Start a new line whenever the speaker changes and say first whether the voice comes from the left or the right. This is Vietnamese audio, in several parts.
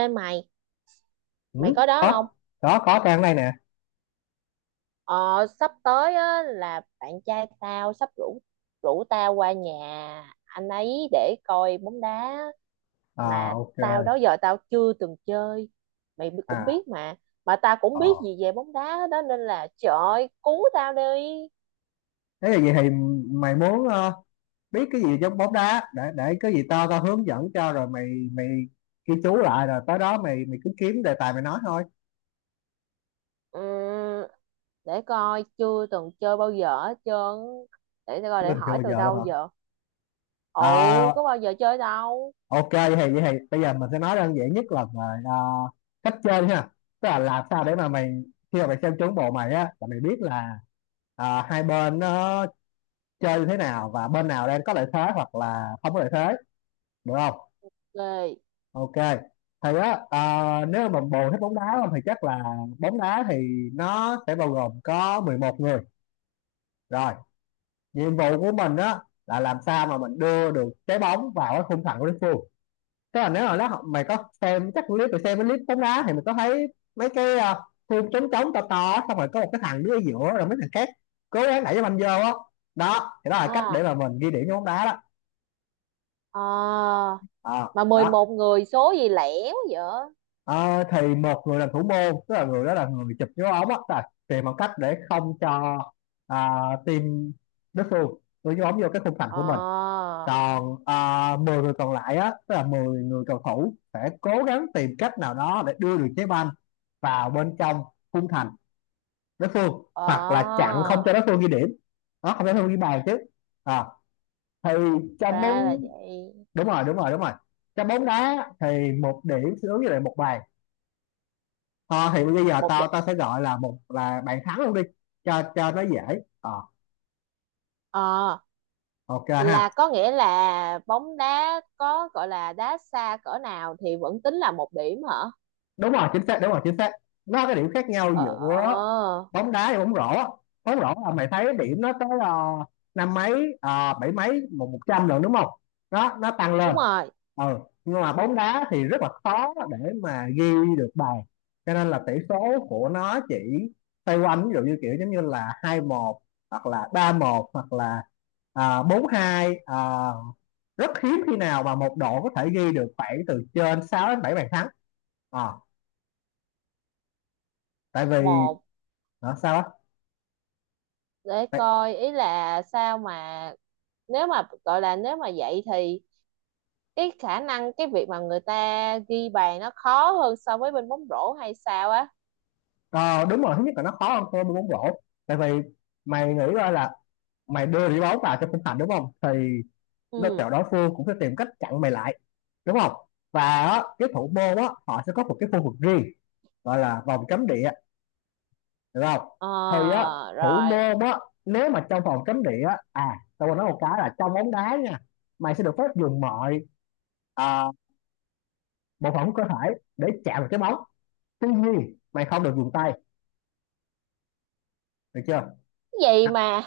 right: Ê mày, mày
left: Ừ,
right: có đó không?
left: có Có trang này nè.
right: Ờ, sắp tới á, là bạn trai tao sắp rủ rủ tao qua nhà anh ấy để coi bóng đá,
left: À.
right: mà
left: Ok.
right: tao đó giờ tao chưa từng chơi. Mày cũng
left: À.
right: biết mà tao cũng
left: ờ
right: biết gì về bóng đá đó, nên là trời ơi, cứu tao đi.
left: Thế là vậy thì mày muốn biết cái gì trong bóng đá để cái gì tao tao hướng dẫn cho, rồi mày mày ghi chú lại rồi tới đó mày mày cứ kiếm đề tài mày nói thôi.
right: Ừm, để coi, chưa từng chơi bao giờ hết trơn. Để tao coi
left: Chứ
right: để
left: mình chưa
right: hỏi
left: bao
right: từ
left: giờ luôn
right: đâu
left: hả?
right: giờ. Ồ,
left: À.
right: có bao giờ chơi đâu.
left: Ok vậy thì bây giờ mình sẽ nói đơn giản nhất là về cách chơi ha, tức là làm sao để mà mày khi mà mày xem trúng bộ mày á là mày biết là hai bên nó chơi như thế nào và bên nào đang có lợi thế hoặc là không có lợi thế, được không?
right: Ghê.
left: Ok, thì á, à, nếu mà bồ thích bóng đá không thì chắc là bóng đá thì nó sẽ bao gồm có 11 người, rồi nhiệm vụ của mình á là làm sao mà mình đưa được trái bóng vào cái khung thành của đối phương. Tức là nếu mà nó mày có xem chắc clip, mày xem cái clip bóng đá thì mình có thấy mấy cái khung trống trống to to, xong rồi có một cái thằng đứng ở giữa rồi mấy thằng khác cố gắng đẩy cái banh vô á, đó thì đó là cách để
right: À,
left: mà mình ghi điểm cho bóng đá đó.
right: à.
left: Ờ,
right: Mà mười
left: Đó.
right: một người số gì lẻo vậy?
left: Ờ, thì một người làm thủ môn, tức là người đó là người chụp dấu ống á, tức là tìm bằng cách để không cho à, team đối phương đưa dấu ống vô cái khung thành
right: Ờ,
left: của mình. Còn 10 người còn lại á, tức là 10 người cầu thủ sẽ cố gắng tìm cách nào đó để đưa được trái banh vào bên trong khung thành đối phương, hoặc là
right: ờ,
left: chặn không cho đối phương ghi điểm. Đó, không cho đối phương ghi bàn chứ. À, thì trong
right: ra
left: bóng
right: là vậy.
left: Đúng rồi. Trong bóng đá thì một điểm sẽ ứng với lại một bàn. Ờ, thì bây giờ
right: một đ...
left: tao tao sẽ gọi là một là bạn thắng luôn đi, cho nó dễ. Ờ,
right: ờ,
left: ok ha.
right: là có nghĩa là bóng đá có gọi là đá xa cỡ nào thì vẫn tính là một điểm hả?
left: Đúng rồi, chính xác. Đúng rồi, chính xác. Nó có cái điểm khác nhau
right: Ờ,
left: giữa bóng đá và bóng rổ á. Bóng rổ là mày thấy điểm nó tới năm mấy, bảy mấy, một 100 rồi, đúng không? Đó, nó tăng
right: đúng
left: lên.
right: rồi.
left: Ừ, nhưng mà bóng đá thì rất là khó để mà ghi được bàn, cho nên là tỷ số của nó chỉ xoay quanh, ví dụ như kiểu giống như là 2-1, hoặc là 3-1, hoặc là 4-2. Rất hiếm khi nào mà một đội có thể ghi được khoảng từ trên 6 đến 7 bàn thắng. Ờ, Tại vì
right: một
left: sao á?
right: để
left: tại,
right: coi, ý là sao mà nếu mà gọi là, nếu mà vậy thì cái khả năng, cái việc mà người ta ghi bàn nó khó hơn so với bên bóng rổ hay sao á?
left: ờ, đúng rồi, thứ nhất là nó khó hơn so với bóng rổ, tại vì mày nghĩ coi là mày đưa đi bóng vào cho khung thành, đúng không, thì đối
right: Ừ.
left: tượng đối phương cũng sẽ tìm cách chặn mày lại, đúng không, và á, cái thủ môn á họ sẽ có một cái khu vực riêng gọi là vòng cấm địa, được không? Thì á,
right: Ờ.
left: thủ
right: Rồi.
left: môn á, nếu mà trong vòng cấm địa á, à tôi còn nói một cái là trong bóng đá nha, mày sẽ được phép dùng mọi à, bộ phận của cơ thể để chạm vào cái bóng, tuy nhiên mày không được dùng tay, được chưa?
right: Cái gì mà,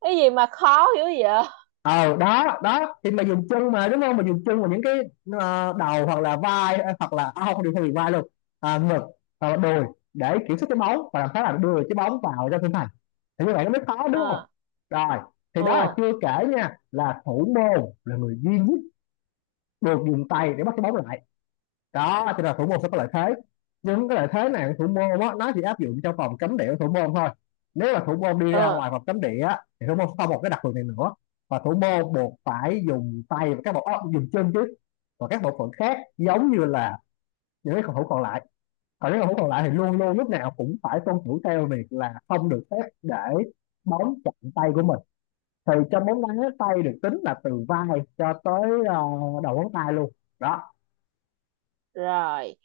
right: cái gì mà khó hiểu vậy?
left: Ờ, đó đó thì mình dùng chân mà, đúng không, mình dùng chân vào những cái đầu hoặc là vai, hoặc là không điều không bị vai luôn, ngực hoặc là đùi, để kiểm soát cái bóng và làm sao là đưa cái bóng vào trong khung thành, thì như vậy nó mới khó, đúng không?
right: Ờ.
left: Rồi, thì đó là
right: Ờ.
left: chưa kể nha, là thủ môn là người duy nhất được dùng tay để bắt cái bóng lại. Đó thì là thủ môn sẽ có lợi thế, nhưng cái lợi thế này thủ môn á nó chỉ áp dụng trong vòng cấm địa của thủ môn thôi. Nếu mà thủ môn đi ra
right: Ờ.
left: ngoài vòng cấm địa á, thì thủ môn sẽ không một cái đặc quyền này nữa. Và thủ môn buộc phải dùng tay và các bộ óc dùng chân chứ, và các bộ phận khác giống như là những cái cầu thủ còn lại. Còn những cầu thủ còn lại thì luôn luôn lúc nào cũng phải tuân thủ theo việc là không được phép để bóng chạm tay của mình. Thì trong bóng đá, tay được tính là từ vai cho tới đầu ngón tay luôn. Đó.
right: Rồi.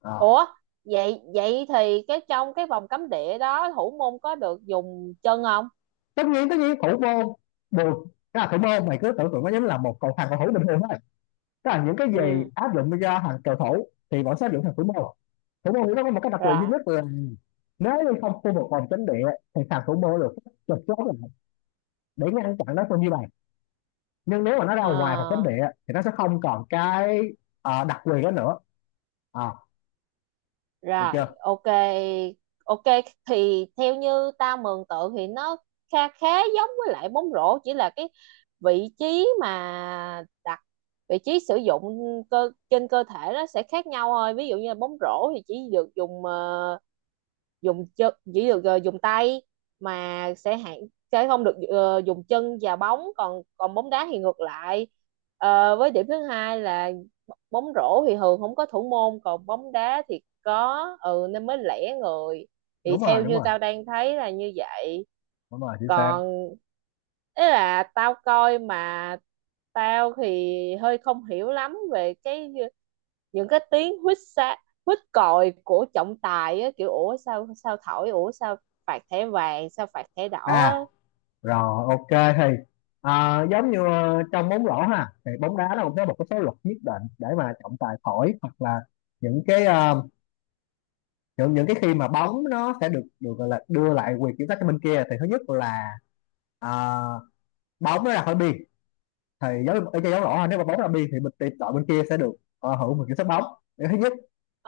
left: Ờ.
right: Ủa, vậy vậy thì cái trong cái vòng cấm địa đó thủ môn có được dùng chân không?
left: Tất nhiên, tất nhiên thủ môn buồn cái là thủ môn mày cứ tưởng tượng nó giống là một thằng cầu thủ bình thường thôi, tức là những cái
right: Ừ.
left: gì áp dụng cho hàng cầu thủ thì bọn sẽ áp dụng thằng thủ môn. Thủ môn thì nó có một cái đặc quyền duy
right: Rồi.
left: nhất là nếu như không khu vực vòng cấm địa thì thằng thủ môn được chụp chốt lại để ngăn chặn đối phương như vậy. Nhưng nếu mà nó ra
right: Ờ.
left: ngoài vòng cấm địa thì nó sẽ không còn cái đặc quyền đó nữa. à, Được
right: Rồi.
left: chưa?
right: Ok. Ok, thì theo như ta mường tượng thì nó khá, khá giống với lại bóng rổ, chỉ là cái vị trí mà đặt, vị trí sử dụng cơ trên cơ thể nó sẽ khác nhau thôi. Ví dụ như là bóng rổ thì chỉ được dùng chân, chỉ được dùng tay, mà sẽ hạn, sẽ không được dùng chân và bóng, còn còn bóng đá thì ngược lại. Ờ, với điểm thứ hai là bóng rổ thì thường không có thủ môn, còn bóng đá thì có, ừ, nên mới lẻ người. Thì
left: Đúng rồi,
right: theo
left: đúng
right: như
left: rồi,
right: tao đang thấy là như vậy.
left: đúng rồi, chính xác.
right: Còn ý là tao coi mà tao thì hơi không hiểu lắm về cái những cái tiếng huýt sáo, mít còi của trọng tài á, kiểu ủa sao, sao thổi, ủa sao phạt thẻ vàng, sao phạt thẻ đỏ
left: À.
right: á.
left: Rồi, ok thì giống như trong bóng rổ ha, thì bóng đá nó cũng có một cái số luật nhất định để mà trọng tài thổi, hoặc là những cái những cái khi mà bóng nó sẽ được được gọi là đưa lại quyền kiểm soát cho bên kia. Thì thứ nhất là ờ, bóng nó ra khỏi biên, thì giống ở chơi giống rõ ha, nếu mà bóng ra biên thì mình tìm đội bên kia sẽ được hưởng một kiểm soát bóng. Điều thứ nhất.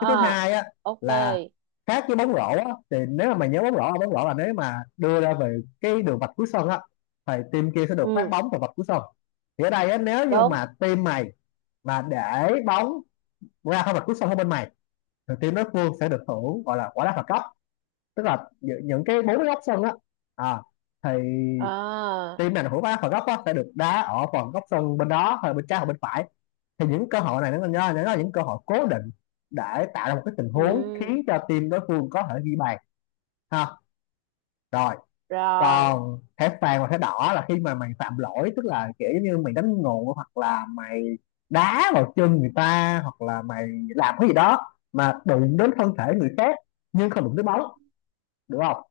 left: Cái thứ hai á
right: ok.
left: là khác với bóng rổ á, thì nếu mà mày nhớ bóng rổ là nếu mà đưa ra về cái đường vạch cuối sân á thì team kia sẽ được phát
right: Ừ,
left: bóng từ vạch cuối sân. Thì ở đây á, nếu như
right: đúng.
left: mà team mày mà để bóng ra khỏi vạch cuối sân của bên mày thì team đối phương sẽ được hưởng gọi là quả đá phạt góc, tức là những cái bốn cái góc sân á, à, thì
right: À,
left: team này hưởng quả đá phạt góc á sẽ được đá ở phần góc sân bên đó, hay bên trái hoặc bên phải. Thì những cơ hội này nó là những cơ hội cố định để tạo ra một cái tình huống
right: ừ,
left: khiến cho team đối phương có thể ghi bàn, ha. Rồi,
right: rồi.
left: còn thẻ vàng và thẻ đỏ là khi mà mày phạm lỗi, tức là kiểu như mày đánh ngộ hoặc là mày đá vào chân người ta, hoặc là mày làm cái gì đó mà đụng đến thân thể người khác nhưng không đụng tới bóng, được không?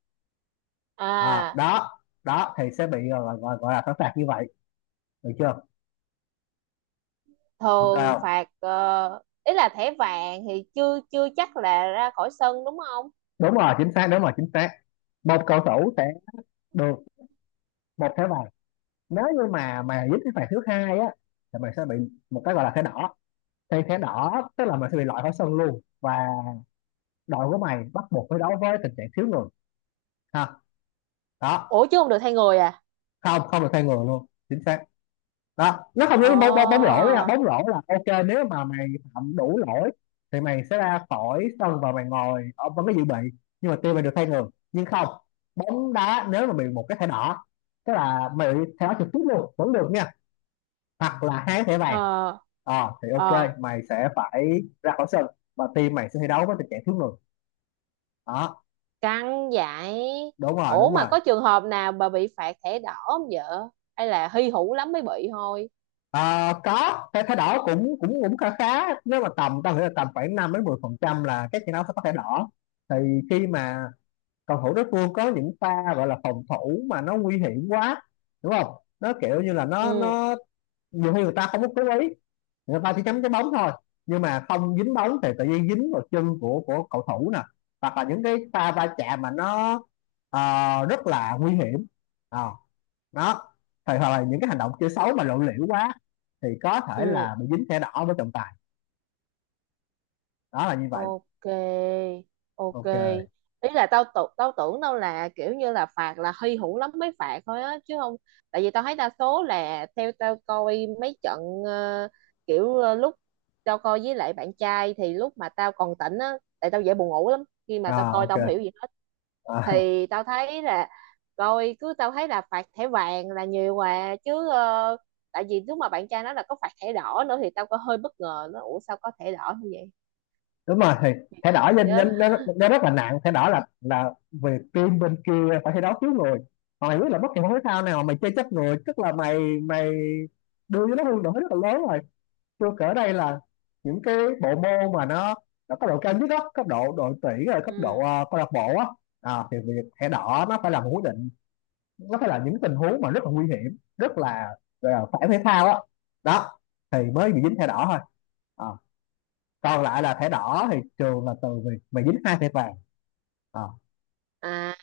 right: À,
left: Đó đó thì sẽ bị gọi là thẻ phạt như vậy, được chưa? Ok.
right: thường phạt, ý là thẻ vàng thì chưa chưa chắc là ra khỏi sân đúng không?
left: Đúng rồi, chính xác. Đúng rồi, chính xác. Một cầu thủ sẽ được một thẻ vàng, nếu như mà dính cái phạt thứ hai á thì mày sẽ bị một cái gọi là thẻ đỏ. Thì thẻ đỏ tức là mày sẽ bị loại khỏi sân luôn, và đội của mày bắt buộc phải đấu với tình trạng thiếu người, ha. Đó.
right: Ủa, chứ không được thay người à?
left: Không, không được thay người luôn, chính xác. Đó, nó không
right: Ờ.
left: giống bóng bóng bóng rổ nha, bóng rổ là ok nếu mà mày phạm đủ lỗi thì mày sẽ ra khỏi sân và mày ngồi ở vẫn cái dự bị, nhưng mà team mày được thay người. Nhưng không, bóng đá nếu mà bị một cái thẻ đỏ, tức là mày bị thẻ đỏ trực tiếp luôn vẫn được nha, hoặc là hai thẻ vàng.
right: Ờ.
left: Ờ thì ok,
right: Ờ,
left: mày sẽ phải ra khỏi sân và team mày sẽ thi đấu với tình trạng thiếu người. Đó.
right: căng vậy.
left: Đúng rồi,
right: Ủa,
left: đúng
right: mà
left: rồi.
right: có trường hợp nào bà bị phạt thẻ đỏ không vợ, hay là hy hữu lắm mới bị thôi?
left: Ờ, có cái thái đỏ cũng cũng cũng khá khá, nếu mà tầm tao nghĩ là tầm khoảng 5 đến 10% là các trận đấu sẽ có thẻ đỏ. Thì khi mà cầu thủ đối phương có những pha gọi là phòng thủ mà nó nguy hiểm quá, đúng không, nó kiểu như là
right: Ừ.
left: nó nhiều khi người ta không có cố ý, người ta chỉ chấm cái bóng thôi, nhưng mà không dính bóng thì tự nhiên dính vào chân của cầu thủ nè, hoặc là những cái pha va chạm mà nó rất là nguy hiểm. Ờ, Đó, thì hoặc là những cái hành động chơi xấu mà lộ liễu quá thì có thể
right: Ừ.
left: là bị dính thẻ đỏ với trọng tài. Đó là như vậy.
right: Ok. Ok,
left: Ok.
right: ý là tao tưởng đâu là kiểu như là phạt là hy hữu lắm mới phạt thôi á chứ không. Tại vì tao thấy đa số là theo tao coi mấy trận, ờ, kiểu, lúc tao coi với lại bạn trai thì lúc mà tao còn tỉnh á, tại tao dễ buồn ngủ lắm, khi mà tao coi
left: Ok.
right: tao không hiểu gì hết,
left: Ờ,
right: thì tao thấy là, coi cứ tao thấy là phạt thẻ vàng là nhiều mà chứ. Ờ, Tại vì lúc mà bạn trai nói là có phạt thẻ đỏ nữa thì tao có hơi bất ngờ, nó ủa sao có thẻ đỏ như
left: Đúng rồi, thì thẻ đỏ nên
right: vậy.
left: nên nó rất là nặng. Thẻ đỏ là về team bên kia phải thi đấu thiếu người, còn mày biết là bất kỳ môn thể thao nào mà mày chơi chết người, tức là mày mày đưa cho nó hương nổi rất là lớn rồi. Tôi kể đây là những cái bộ môn mà nó cấp độ cao nhất đó, cấp độ đội tuyển rồi cấp độ
right: Ừ.
left: câu lạc bộ á. Thì việc thẻ đỏ nó phải là một quyết định, nó phải là những tình huống mà rất là nguy hiểm, rất là, gọi là phản thể thao á. Đó thì mới bị dính thẻ đỏ thôi. à, Còn lại là thẻ đỏ thì trường là từ việc mày dính hai thẻ vàng. à,
right: À,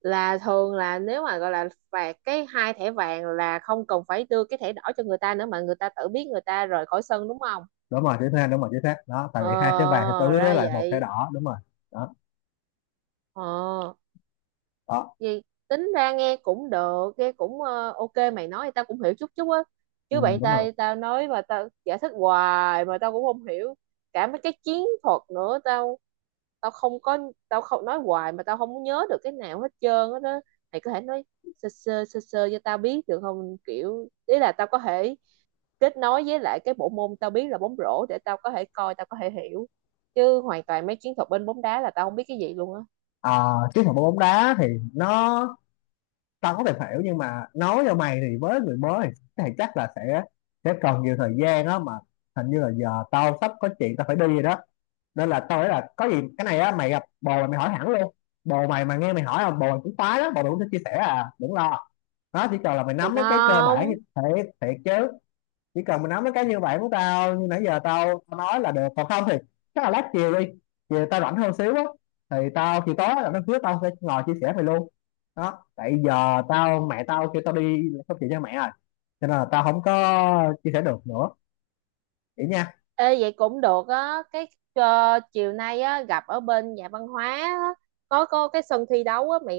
right: là thường là nếu mà gọi là phạt cái hai thẻ vàng là không cần phải đưa cái thẻ đỏ cho người ta nữa mà người ta tự biết người ta rời khỏi sân đúng không?
left: Đúng rồi, chính xác. Đúng rồi, chính xác. Đó, tại vì hai thẻ vàng thì tới
right: Ờ,
left: với
right: ra
left: lại một thẻ
right: vậy.
left: đỏ, đúng rồi. Đó.
right: Ờ.
left: Đó.
right: Vì tính ra nghe cũng được, nghe cũng ok, mày nói thì tao cũng hiểu chút chút á.
left: Ừ,
right: Chứ bạn
left: đúng rồi.
right: tao, tao nói mà tao giải thích hoài mà tao cũng không hiểu cả mấy cái chiến thuật nữa. Tao, tao không có, tao không nói hoài mà tao không có nhớ được cái nào hết trơn á đó. Mày có thể nói sơ sơ cho tao biết được không, kiểu ý là tao có thể kết nối với lại cái bộ môn tao biết là bóng rổ để tao có thể coi, tao có thể hiểu, chứ hoàn toàn mấy chiến thuật bên bóng đá là tao không biết cái gì luôn á.
left: à, Chiến thuật bóng đá thì nó tao có thể hiểu, nhưng mà nói cho mày thì với người mới thì, chắc là sẽ cần nhiều thời gian á mà. Hình như là giờ tao sắp có chuyện tao phải đi rồi đó, nên là tao nghĩ là có gì cái này á mày gặp bồ mày, mày hỏi hẳn luôn. Bồ mày mà nghe mày hỏi là bồ mày cũng khoái đó, bồ mày cũng sẽ chia sẻ, à đừng lo, nó chỉ cần là mày
right: Thiệt
left: nắm mấy cái cơ bản như
right: không?
left: thế. Thiệt chứ. Chỉ cần mình nói mấy cái như vậy của tao như nãy giờ tao nói là được, còn không thì chắc là lát chiều đi. Chiều tao rảnh hơn xíu á, thì tao thì tối là nó hứa tao sẽ ngồi chia sẻ về luôn. Đó, tại giờ tao mẹ tao kêu tao đi không chịu cho mẹ rồi, cho nên là tao không có chia sẻ được nữa. Vậy nha.
right: Ê, vậy cũng được á. Cái chiều nay á, gặp ở bên nhà văn hóa á, có cái sân thi đấu á mày,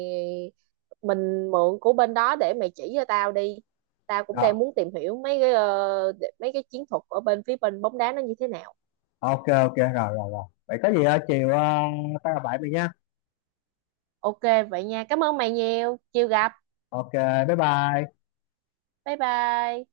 right: mình mượn của bên đó để mày chỉ cho tao đi. Tao cũng
left: Rồi
right: đang muốn tìm hiểu mấy cái mấy cái chiến thuật ở bên phía bên bóng đá nó như thế nào.
left: ok ok, rồi rồi rồi, vậy có gì chiều tao gặp lại mày nha.
right: Ok, vậy nha, cảm ơn mày nhiều, chiều gặp.
left: Ok. Bye bye.
right: Bye bye.